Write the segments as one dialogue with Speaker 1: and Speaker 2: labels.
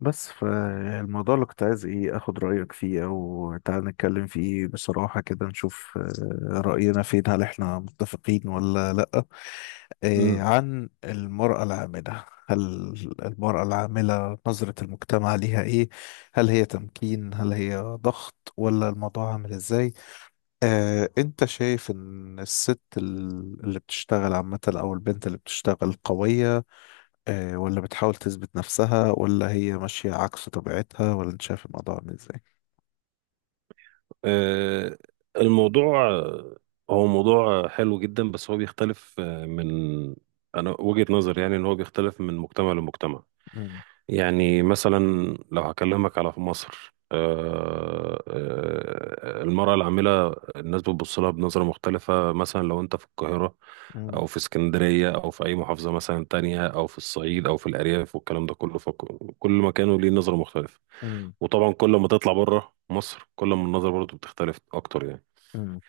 Speaker 1: بس، فالموضوع اللي كنت عايز ايه اخد رأيك فيه او تعال نتكلم فيه بصراحة كده نشوف، رأينا فين، هل احنا متفقين ولا لأ؟
Speaker 2: مم.
Speaker 1: عن المرأة العاملة، نظرة المجتمع ليها ايه؟ هل هي تمكين، هل هي ضغط، ولا الموضوع عامل ازاي؟ انت شايف ان الست اللي بتشتغل عامة او البنت اللي بتشتغل قوية، ولا بتحاول تثبت نفسها، ولا هي ماشية عكس طبيعتها، ولا انت شايف الموضوع عامل ازاي؟
Speaker 2: آه، الموضوع هو موضوع حلو جدا، بس هو بيختلف من انا وجهة نظري يعني ان هو بيختلف من مجتمع لمجتمع.
Speaker 1: مم،
Speaker 2: يعني مثلا لو هكلمك على في مصر، المرأة العاملة، الناس بتبص لها بنظرة مختلفة. مثلا لو انت في القاهرة
Speaker 1: مم،
Speaker 2: او في اسكندرية او في اي محافظة مثلا تانية او في الصعيد او في الارياف والكلام ده كله، فكل مكان ليه نظرة مختلفة.
Speaker 1: مم،
Speaker 2: وطبعا كل ما تطلع بره مصر كل ما النظرة برضو بتختلف اكتر يعني.
Speaker 1: مم.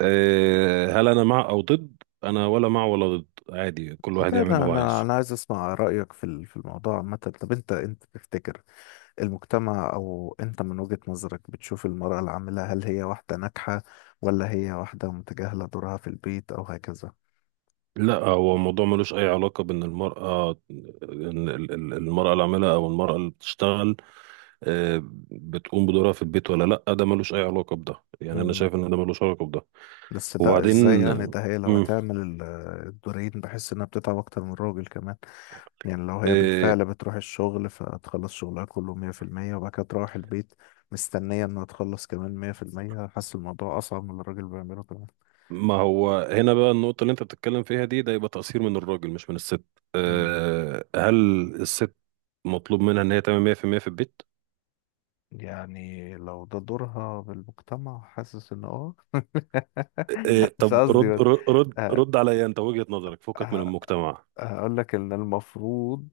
Speaker 2: أه، هل انا مع او ضد؟ انا ولا مع ولا ضد، عادي كل واحد
Speaker 1: ده
Speaker 2: يعمل اللي
Speaker 1: انا
Speaker 2: هو
Speaker 1: انا
Speaker 2: عايزه.
Speaker 1: انا عايز اسمع رأيك في الموضوع عامة. طب انت تفتكر المجتمع، او انت من وجهة نظرك بتشوف المرأة العاملة، هل هي واحدة ناجحة ولا هي واحدة متجاهلة دورها في البيت او هكذا؟
Speaker 2: لا، هو الموضوع ملوش اي علاقة بان المرأة، المرأة العاملة او المرأة اللي بتشتغل أه بتقوم بدورها في البيت ولا لا، ده ملوش اي علاقة بده. يعني انا
Speaker 1: مم.
Speaker 2: شايف ان ده ملوش علاقة بده.
Speaker 1: بس ده
Speaker 2: وبعدين
Speaker 1: ازاي يعني، ده هي لو
Speaker 2: مم.
Speaker 1: هتعمل الدورين بحس انها بتتعب اكتر من الراجل كمان. يعني لو هي
Speaker 2: آه،
Speaker 1: بالفعل بتروح الشغل فتخلص شغلها كله 100% وبعد كده تروح البيت مستنية إنها تخلص كمان 100%، حاسس الموضوع أصعب من اللي الراجل بيعمله كمان.
Speaker 2: ما هو هنا بقى النقطة اللي انت بتتكلم فيها دي، ده يبقى تقصير من الراجل مش من الست.
Speaker 1: مم.
Speaker 2: أه، هل الست مطلوب منها ان هي تعمل 100% في المية في البيت؟
Speaker 1: يعني لو ده دورها بالمجتمع، حاسس إن
Speaker 2: أه
Speaker 1: مش
Speaker 2: طب
Speaker 1: قصدي، بس.
Speaker 2: رد رد رد,
Speaker 1: آه،
Speaker 2: رد عليا انت، وجهة نظرك، فكك من
Speaker 1: آه،
Speaker 2: المجتمع.
Speaker 1: هقول لك إن المفروض،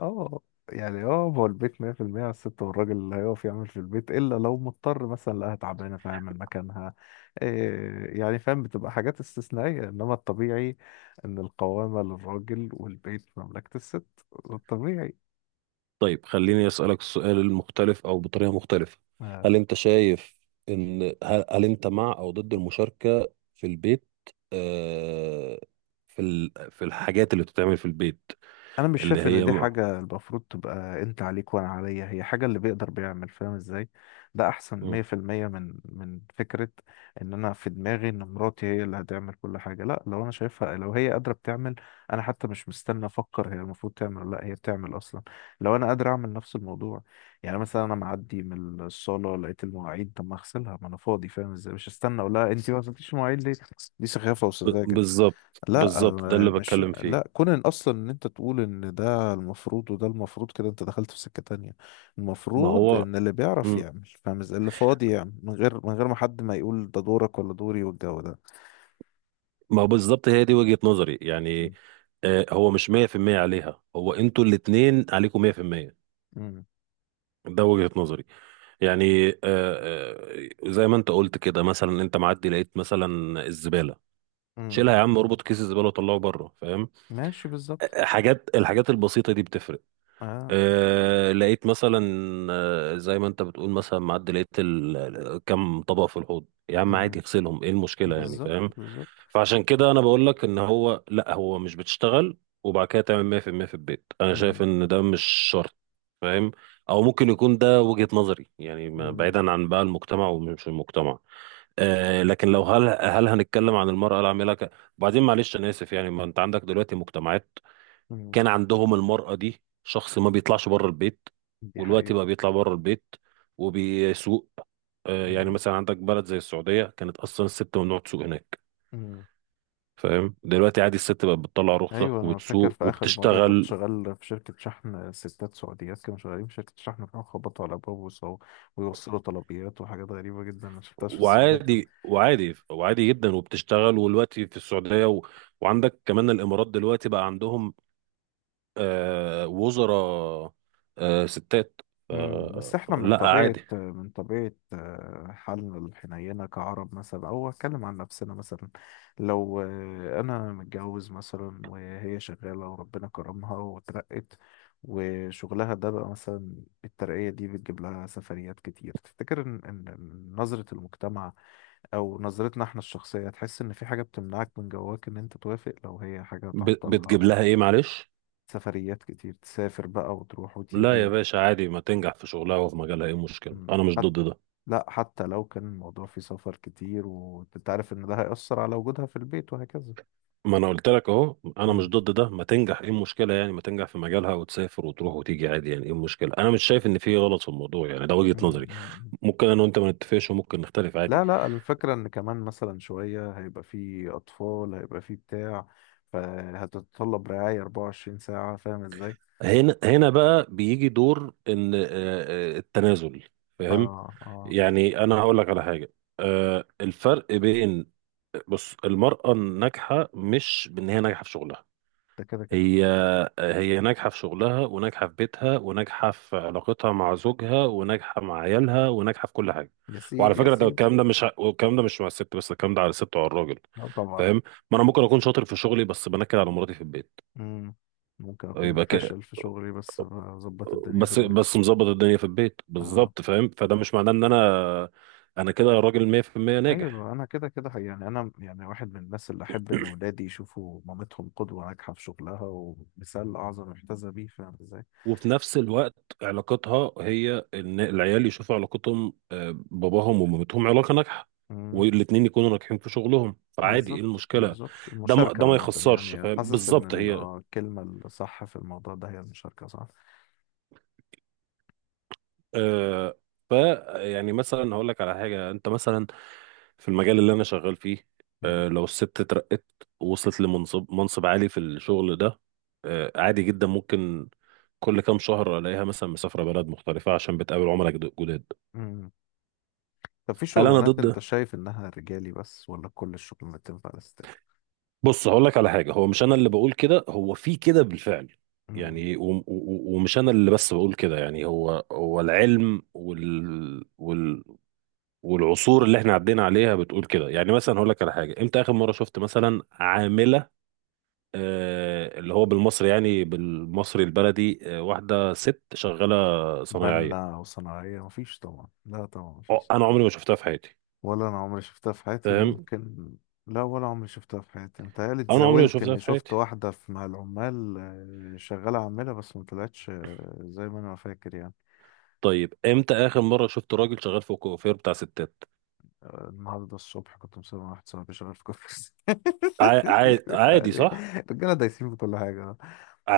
Speaker 1: اه يعني هو البيت 100% على الست، والراجل اللي هيقف يعمل في البيت الا لو مضطر مثلا لقاها تعبانه فيعمل مكانها إيه يعني، فاهم؟ بتبقى حاجات استثنائيه، انما الطبيعي ان القوامه للراجل والبيت مملكه الست. ده الطبيعي.
Speaker 2: طيب خليني اسألك السؤال المختلف او بطريقة مختلفة. هل انت شايف ان هل انت مع او ضد المشاركة في البيت؟ أه في ال... في الحاجات اللي بتتعمل في البيت،
Speaker 1: انا مش
Speaker 2: اللي
Speaker 1: شايف ان
Speaker 2: هي
Speaker 1: دي
Speaker 2: مع
Speaker 1: حاجه المفروض تبقى انت عليك وانا عليا، هي حاجه اللي بيقدر بيعمل، فاهم ازاي؟ ده احسن 100% من فكره ان انا في دماغي ان مراتي هي اللي هتعمل كل حاجه. لا، لو انا شايفها لو هي قادره بتعمل، انا حتى مش مستني افكر هي المفروض تعمل ولا لا، هي بتعمل اصلا لو انا قادر اعمل نفس الموضوع. يعني مثلا انا معدي من الصاله لقيت المواعيد، طب ما اغسلها، ما انا فاضي، فاهم ازاي؟ مش هستنى اقول لها انت ما غسلتيش المواعيد ليه، دي سخافه وسذاجه.
Speaker 2: بالظبط
Speaker 1: لا،
Speaker 2: بالظبط ده اللي
Speaker 1: مش
Speaker 2: بتكلم فيه.
Speaker 1: لا، كون ان اصلا ان انت تقول ان ده المفروض وده المفروض كده انت دخلت في سكة تانية.
Speaker 2: ما
Speaker 1: المفروض
Speaker 2: هو
Speaker 1: ان اللي بيعرف
Speaker 2: مم.
Speaker 1: يعمل، فاهم ازاي؟ اللي فاضي يعمل، من غير ما حد ما يقول ده دورك ولا دوري والجو ده.
Speaker 2: ما هو بالظبط هي دي وجهة نظري يعني.
Speaker 1: مم.
Speaker 2: هو مش 100% عليها، هو انتوا الاتنين عليكم 100%.
Speaker 1: امم.
Speaker 2: ده وجهة نظري. يعني زي ما انت قلت كده، مثلا انت معدي لقيت مثلا الزبالة،
Speaker 1: امم.
Speaker 2: شيلها يا عم، اربط كيس الزبالة وطلعه بره، فاهم؟
Speaker 1: ماشي. بالظبط.
Speaker 2: الحاجات البسيطة دي بتفرق.
Speaker 1: اه.
Speaker 2: أه لقيت مثلا، زي ما انت بتقول، مثلا معدي لقيت كم طبق في الحوض، يا عم عادي
Speaker 1: امم.
Speaker 2: اغسلهم، ايه المشكله يعني،
Speaker 1: بالظبط،
Speaker 2: فاهم؟
Speaker 1: بالظبط.
Speaker 2: فعشان كده انا بقول لك ان هو، لا هو مش بتشتغل وبعد كده تعمل 100% في المية في البيت، انا شايف
Speaker 1: امم.
Speaker 2: ان ده مش شرط، فاهم؟ او ممكن يكون ده وجهه نظري يعني،
Speaker 1: امم.
Speaker 2: بعيدا عن بقى المجتمع ومش المجتمع. أه لكن لو هل هنتكلم عن المراه العامله وبعدين معلش انا اسف يعني، ما انت عندك دلوقتي مجتمعات
Speaker 1: امم.
Speaker 2: كان عندهم المرأة دي شخص ما بيطلعش بره البيت،
Speaker 1: دي
Speaker 2: والوقت بقى
Speaker 1: حقيقة.
Speaker 2: بيطلع بره البيت وبيسوق. يعني مثلا عندك بلد زي السعودية، كانت أصلا الست ممنوع تسوق هناك،
Speaker 1: امم.
Speaker 2: فاهم؟ دلوقتي عادي الست بقت بتطلع رخصة
Speaker 1: ايوه، انا فاكر
Speaker 2: وبتسوق
Speaker 1: في اخر مره كنت
Speaker 2: وبتشتغل،
Speaker 1: شغال في شركه شحن، ستات سعوديات كانوا شغالين في شركه شحن بيروحوا خبطوا على باب وصو، ويوصلوا طلبيات وحاجات غريبه جدا ما شفتهاش في السعوديه.
Speaker 2: وعادي جدا وبتشتغل والوقت في السعودية و... وعندك كمان الإمارات دلوقتي بقى عندهم وزراء ستات،
Speaker 1: امم. بس احنا من
Speaker 2: لا
Speaker 1: طبيعه
Speaker 2: عادي.
Speaker 1: من طبيعه حالنا الحنينه كعرب مثلا، او اتكلم عن نفسنا مثلا. لو انا متجوز مثلا وهي شغاله وربنا كرمها وترقت، وشغلها ده بقى مثلا الترقية دي بتجيب لها سفريات كتير، تفتكر إن- نظرة المجتمع او نظرتنا احنا الشخصية تحس ان في حاجة بتمنعك من جواك ان انت توافق لو هي حاجة تعطلها؟
Speaker 2: بتجيب
Speaker 1: أو
Speaker 2: لها إيه معلش؟
Speaker 1: سفريات كتير تسافر بقى وتروح
Speaker 2: لا
Speaker 1: وتيجي
Speaker 2: يا
Speaker 1: و.
Speaker 2: باشا عادي، ما تنجح في شغلها وفي مجالها، ايه المشكلة؟ انا مش
Speaker 1: حتى.
Speaker 2: ضد ده.
Speaker 1: لا، حتى لو كان الموضوع فيه سفر كتير وانت عارف ان ده هيأثر على وجودها في البيت وهكذا.
Speaker 2: ما انا قلت لك اهو، انا مش
Speaker 1: مم.
Speaker 2: ضد ده، ما تنجح ايه المشكلة يعني، ما تنجح في مجالها وتسافر وتروح وتيجي عادي، يعني ايه المشكلة؟ انا مش شايف ان في غلط في الموضوع يعني، ده وجهة
Speaker 1: مم.
Speaker 2: نظري.
Speaker 1: مم.
Speaker 2: ممكن انا وانت ما نتفقش وممكن نختلف عادي.
Speaker 1: لا، لا، الفكرة ان كمان مثلا شوية هيبقى فيه اطفال، هيبقى فيه بتاع، فهتتطلب رعاية 24 ساعة فاهم ازاي؟
Speaker 2: هنا بقى بيجي دور ان التنازل، فاهم؟
Speaker 1: اه، اه.
Speaker 2: يعني انا هقول لك على حاجة، آه، الفرق بين بص، المرأة الناجحة مش بان هي ناجحة في شغلها،
Speaker 1: ده كده كده.
Speaker 2: هي هي ناجحة في شغلها وناجحة في بيتها وناجحة في علاقتها مع زوجها وناجحة مع عيالها وناجحة في كل حاجة.
Speaker 1: يا
Speaker 2: وعلى
Speaker 1: سيدي، يا
Speaker 2: فكرة ده
Speaker 1: سيدي.
Speaker 2: الكلام ده مش، والكلام ده مش مع الست بس، الكلام ده على الست وعلى الراجل،
Speaker 1: اه، طبعا.
Speaker 2: فاهم؟ ما انا ممكن اكون شاطر في شغلي بس بنكد على مراتي في البيت،
Speaker 1: مم. ممكن اكون
Speaker 2: يبقى كده
Speaker 1: فاشل في شغلي بس بظبط الدنيا في
Speaker 2: بس
Speaker 1: البيت.
Speaker 2: بس مظبط الدنيا في البيت
Speaker 1: اه.
Speaker 2: بالظبط، فاهم؟ فده مش معناه ان انا كده راجل 100%
Speaker 1: ايوه،
Speaker 2: ناجح.
Speaker 1: انا كده كده حقيقي. يعني انا يعني واحد من الناس اللي احب ان ولادي يشوفوا مامتهم قدوه ناجحه في شغلها ومثال اعظم يحتذى بيه، فاهم ازاي؟
Speaker 2: وفي نفس الوقت علاقتها هي ان العيال يشوفوا علاقتهم باباهم ومامتهم علاقه ناجحه،
Speaker 1: مم.
Speaker 2: والاتنين يكونوا ناجحين في شغلهم، فعادي ايه
Speaker 1: بالظبط،
Speaker 2: المشكله؟
Speaker 1: بالظبط. المشاركه
Speaker 2: ده ما
Speaker 1: عامه
Speaker 2: يخسرش
Speaker 1: يعني،
Speaker 2: فاهم،
Speaker 1: حاسس ان
Speaker 2: بالظبط هي
Speaker 1: الكلمه الصح في الموضوع ده هي المشاركه، صح؟
Speaker 2: آه ف، يعني مثلا هقول لك على حاجه. انت مثلا في المجال اللي انا شغال فيه،
Speaker 1: مم.
Speaker 2: آه لو الست اترقت وصلت لمنصب عالي في الشغل ده، آه عادي جدا، ممكن كل كام شهر الاقيها مثلا مسافره بلد مختلفه عشان بتقابل عملاء جداد.
Speaker 1: مم. طب، في
Speaker 2: هل انا
Speaker 1: شغلانات
Speaker 2: ضد؟
Speaker 1: انت شايف انها رجالي بس ولا كل الشغلانات تنفع للستات؟
Speaker 2: بص هقول لك على حاجه، هو مش انا اللي بقول كده، هو في كده بالفعل.
Speaker 1: مم.
Speaker 2: يعني ومش انا اللي بس بقول كده يعني، هو هو العلم وال والعصور اللي احنا عدينا عليها بتقول كده. يعني مثلا هقول لك على حاجه، امتى اخر مره شفت مثلا عامله آه، اللي هو بالمصري يعني بالمصري البلدي، آه واحده ست شغاله صنايعيه؟
Speaker 1: بنا وصناعيه، مفيش طبعا، لا طبعا
Speaker 2: أه،
Speaker 1: مفيش.
Speaker 2: انا عمري ما شفتها في حياتي،
Speaker 1: ولا انا عمري شفتها في حياتي،
Speaker 2: فاهم؟
Speaker 1: ممكن. لا، ولا عمري شفتها في حياتي، متهيألي
Speaker 2: انا عمري ما
Speaker 1: اتزاولت
Speaker 2: شفتها
Speaker 1: اني
Speaker 2: في
Speaker 1: شفت
Speaker 2: حياتي.
Speaker 1: واحدة في مع العمال شغالة عاملة، بس ما طلعتش زي ما انا فاكر يعني.
Speaker 2: طيب امتى اخر مره شفت راجل شغال في الكوافير بتاع ستات؟
Speaker 1: النهاردة الصبح كنت مسافر مع واحد صاحبي شغال في كفر
Speaker 2: عادي
Speaker 1: يعني.
Speaker 2: صح؟
Speaker 1: الرجالة دايسين في كل حاجة.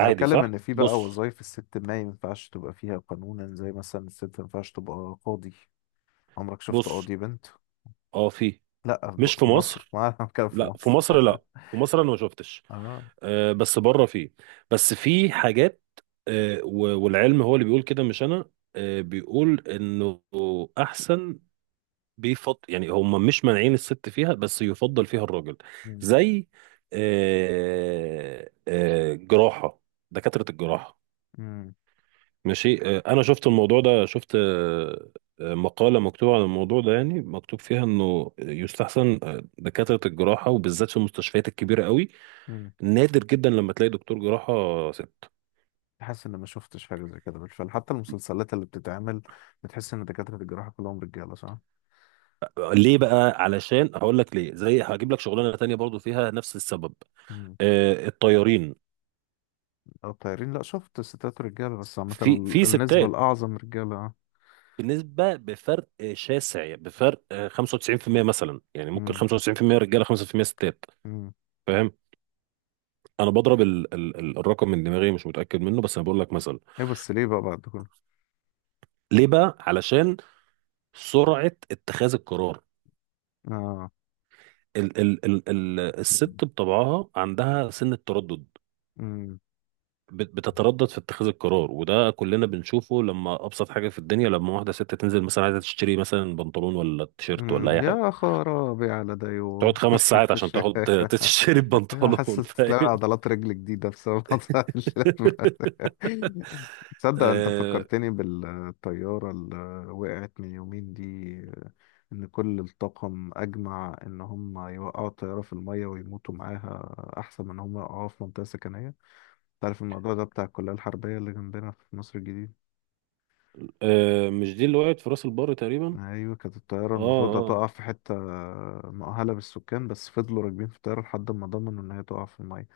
Speaker 1: انا بتكلم
Speaker 2: صح.
Speaker 1: ان في بقى
Speaker 2: بص
Speaker 1: وظايف الست ما ينفعش تبقى فيها قانونا، زي مثلا الست ما ينفعش تبقى قاضي. عمرك شفت
Speaker 2: بص
Speaker 1: قاضي بنت؟
Speaker 2: اه في،
Speaker 1: لا، في
Speaker 2: مش في
Speaker 1: في مصر
Speaker 2: مصر،
Speaker 1: ما انا بتكلم في
Speaker 2: لا في
Speaker 1: مصر.
Speaker 2: مصر لا، في مصر انا ما شفتش،
Speaker 1: اه.
Speaker 2: آه بس بره في. بس في حاجات، آه والعلم هو اللي بيقول كده مش انا، آه بيقول انه احسن، بيفضل يعني، هم مش مانعين الست فيها بس يفضل فيها الراجل.
Speaker 1: مم.
Speaker 2: زي آه جراحة، دكاترة الجراحة. ماشي، انا شفت الموضوع ده، شفت مقالة مكتوبة عن الموضوع ده، يعني مكتوب فيها انه يستحسن دكاترة الجراحة، وبالذات في المستشفيات الكبيرة قوي،
Speaker 1: مم.
Speaker 2: نادر جدا لما تلاقي دكتور جراحة ست.
Speaker 1: حاسس ان ما شفتش حاجه زي كده بالفعل، حتى المسلسلات اللي بتتعمل بتحس ان دكاتره الجراحه كلهم رجاله، صح؟
Speaker 2: ليه بقى؟ علشان، هقول لك ليه، زي هجيب لك شغلانة تانية برضو فيها نفس السبب:
Speaker 1: امم.
Speaker 2: الطيارين.
Speaker 1: او طيارين، لا شفت ستات رجاله بس عامه
Speaker 2: في في
Speaker 1: النسبه
Speaker 2: ستات
Speaker 1: الاعظم رجاله.
Speaker 2: بنسبة، بفرق شاسع، بفرق 95% مثلا يعني، ممكن
Speaker 1: امم.
Speaker 2: 95% رجالة 5% ستات،
Speaker 1: امم.
Speaker 2: فاهم؟ انا بضرب ال ال ال الرقم من دماغي مش متاكد منه، بس انا بقول لك مثلا.
Speaker 1: ايه بس ليه بقى بعد كله؟
Speaker 2: ليه بقى؟ علشان سرعه اتخاذ القرار.
Speaker 1: اه.
Speaker 2: ال ال ال ال الست بطبعها عندها سن التردد،
Speaker 1: امم.
Speaker 2: بتتردد في اتخاذ القرار، وده كلنا بنشوفه. لما ابسط حاجه في الدنيا، لما واحده ست تنزل مثلا عايزه تشتري مثلا بنطلون ولا تيشيرت ولا
Speaker 1: امم.
Speaker 2: اي
Speaker 1: يا
Speaker 2: حاجه،
Speaker 1: خرابي على دايو
Speaker 2: تقعد خمس ساعات عشان تاخد تشتري بنطلون،
Speaker 1: حاسس تلاقي
Speaker 2: فاهم؟
Speaker 1: عضلات رجل جديده بسبب موضوع الشلل. تصدق انت
Speaker 2: آه
Speaker 1: فكرتني بالطيارة اللي وقعت من يومين دي، ان كل الطاقم اجمع ان هم يوقعوا الطيارة في المية ويموتوا معاها احسن من ان هم يوقعوها في منطقة سكنية. تعرف الموضوع ده بتاع الكلية الحربية اللي جنبنا في مصر الجديد؟
Speaker 2: آه مش دي اللي وقعت في راس البر تقريبا؟
Speaker 1: ايوه، كانت الطيارة
Speaker 2: اه
Speaker 1: المفروض
Speaker 2: اه
Speaker 1: هتقع في حتة مؤهلة بالسكان، بس فضلوا راكبين في الطيارة لحد ما ضمنوا ان هي تقع في المية.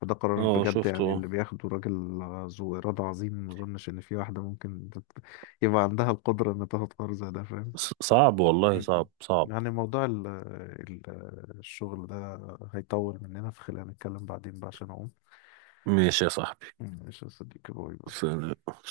Speaker 1: فده قرار
Speaker 2: اه
Speaker 1: بجد يعني،
Speaker 2: شفته.
Speaker 1: اللي بياخده راجل ذو إرادة عظيم. ما أظنش إن في واحدة ممكن يبقى عندها القدرة إن تاخد قرار زي ده، فاهم؟
Speaker 2: صعب والله،
Speaker 1: مم.
Speaker 2: صعب.
Speaker 1: يعني موضوع ال الشغل ده هيطول مننا، فخلينا نتكلم بعدين بقى عشان أقوم.
Speaker 2: ماشي يا صاحبي.
Speaker 1: مم. ماشي يا صديقي، باي باي.
Speaker 2: ف-